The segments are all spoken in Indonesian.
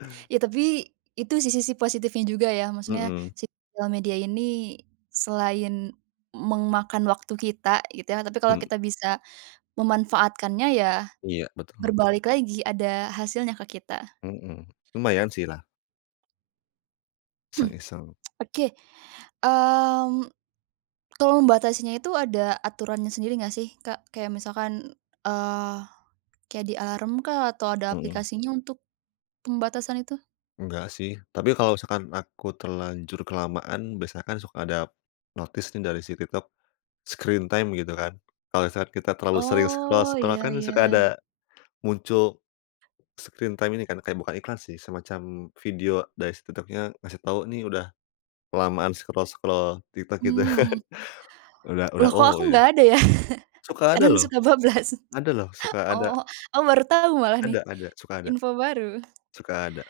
Eee Ya, tapi, itu sih sisi positifnya juga, ya. Maksudnya Mhm. sosial media ini selain memakan waktu kita, gitu, ya, tapi kalau Hmm. kita bisa memanfaatkannya ya Iya, betul. berbalik lagi ada hasilnya ke kita. Mhm. Lumayan sih lah. Iseng-iseng. Oke. Mmm, kalau membatasinya itu ada aturannya sendiri nggak sih, Kak? Kayak misalkan, eee, kayak di alarm kah atau ada Mhm. aplikasinya untuk pembatasan itu? Enggak, sih. Tapi kalau misalkan aku terlanjur kelamaan, biasanya kan suka ada notice nih dari si TikTok, screen time gitu kan. Kalau saat kita terlalu sering Oh, scroll-scroll iya kan suka ada iya. muncul screen time ini kan, kayak bukan iklan sih, semacam video dari si TikTok-nya, ngasih tahu nih udah kelamaan scroll-scroll TikTok itu. Mmm, mhm. Udah udah Loh kok oh aku ya. nggak ada ya? Suka ada Kadang loh. suka bablas. Ada loh. Suka ada. Oh, aku baru tahu malah Ada nih. ada. Suka ada. Info baru. Suka ada.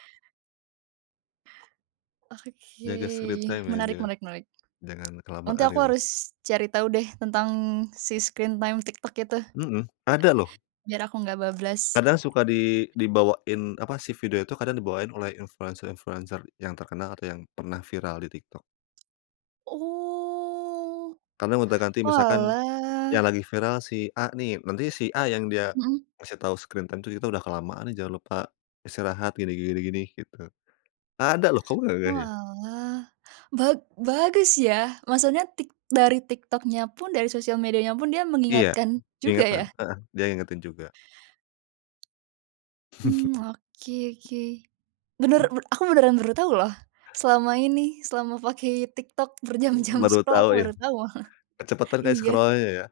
Oke. Jaga screen time ya, Menarik jangan, menarik menarik. jangan Nanti kelamaan, aku gitu. harus cari tahu deh tentang si screen time TikTok itu. Mhm. Ada lho. Biar aku nggak bablas. Kadang suka di dibawain, apa, si video itu kadang dibawain oleh influencer-influencer yang terkenal, atau yang pernah viral di TikTok. Oh. Kadang gonta-ganti, misalkan Oalah. yang lagi viral si A nih, nanti si A yang dia Mhm. ngasih tahu screen time itu, kita udah kelamaan nih, jangan lupa istirahat gini gini gini, gitu. Ada loh. Kamu nggak ngeh, ya? Oalah. Ba bagus ya? Maksudnya Tik dari TikTok-nya pun, dari sosial medianya pun, dia Iya, mengingatkan juga, peringatan. ya? Heeh. Dia ngingetin juga. Mhm. Oke oke. Bener, be aku beneran baru tahu loh. Selama ini, selama pakai TikTok M berjam-jam baru scroll, tahu aku ya? baru tahu malah. Kecepaten kali Iya. scroll-nya ya?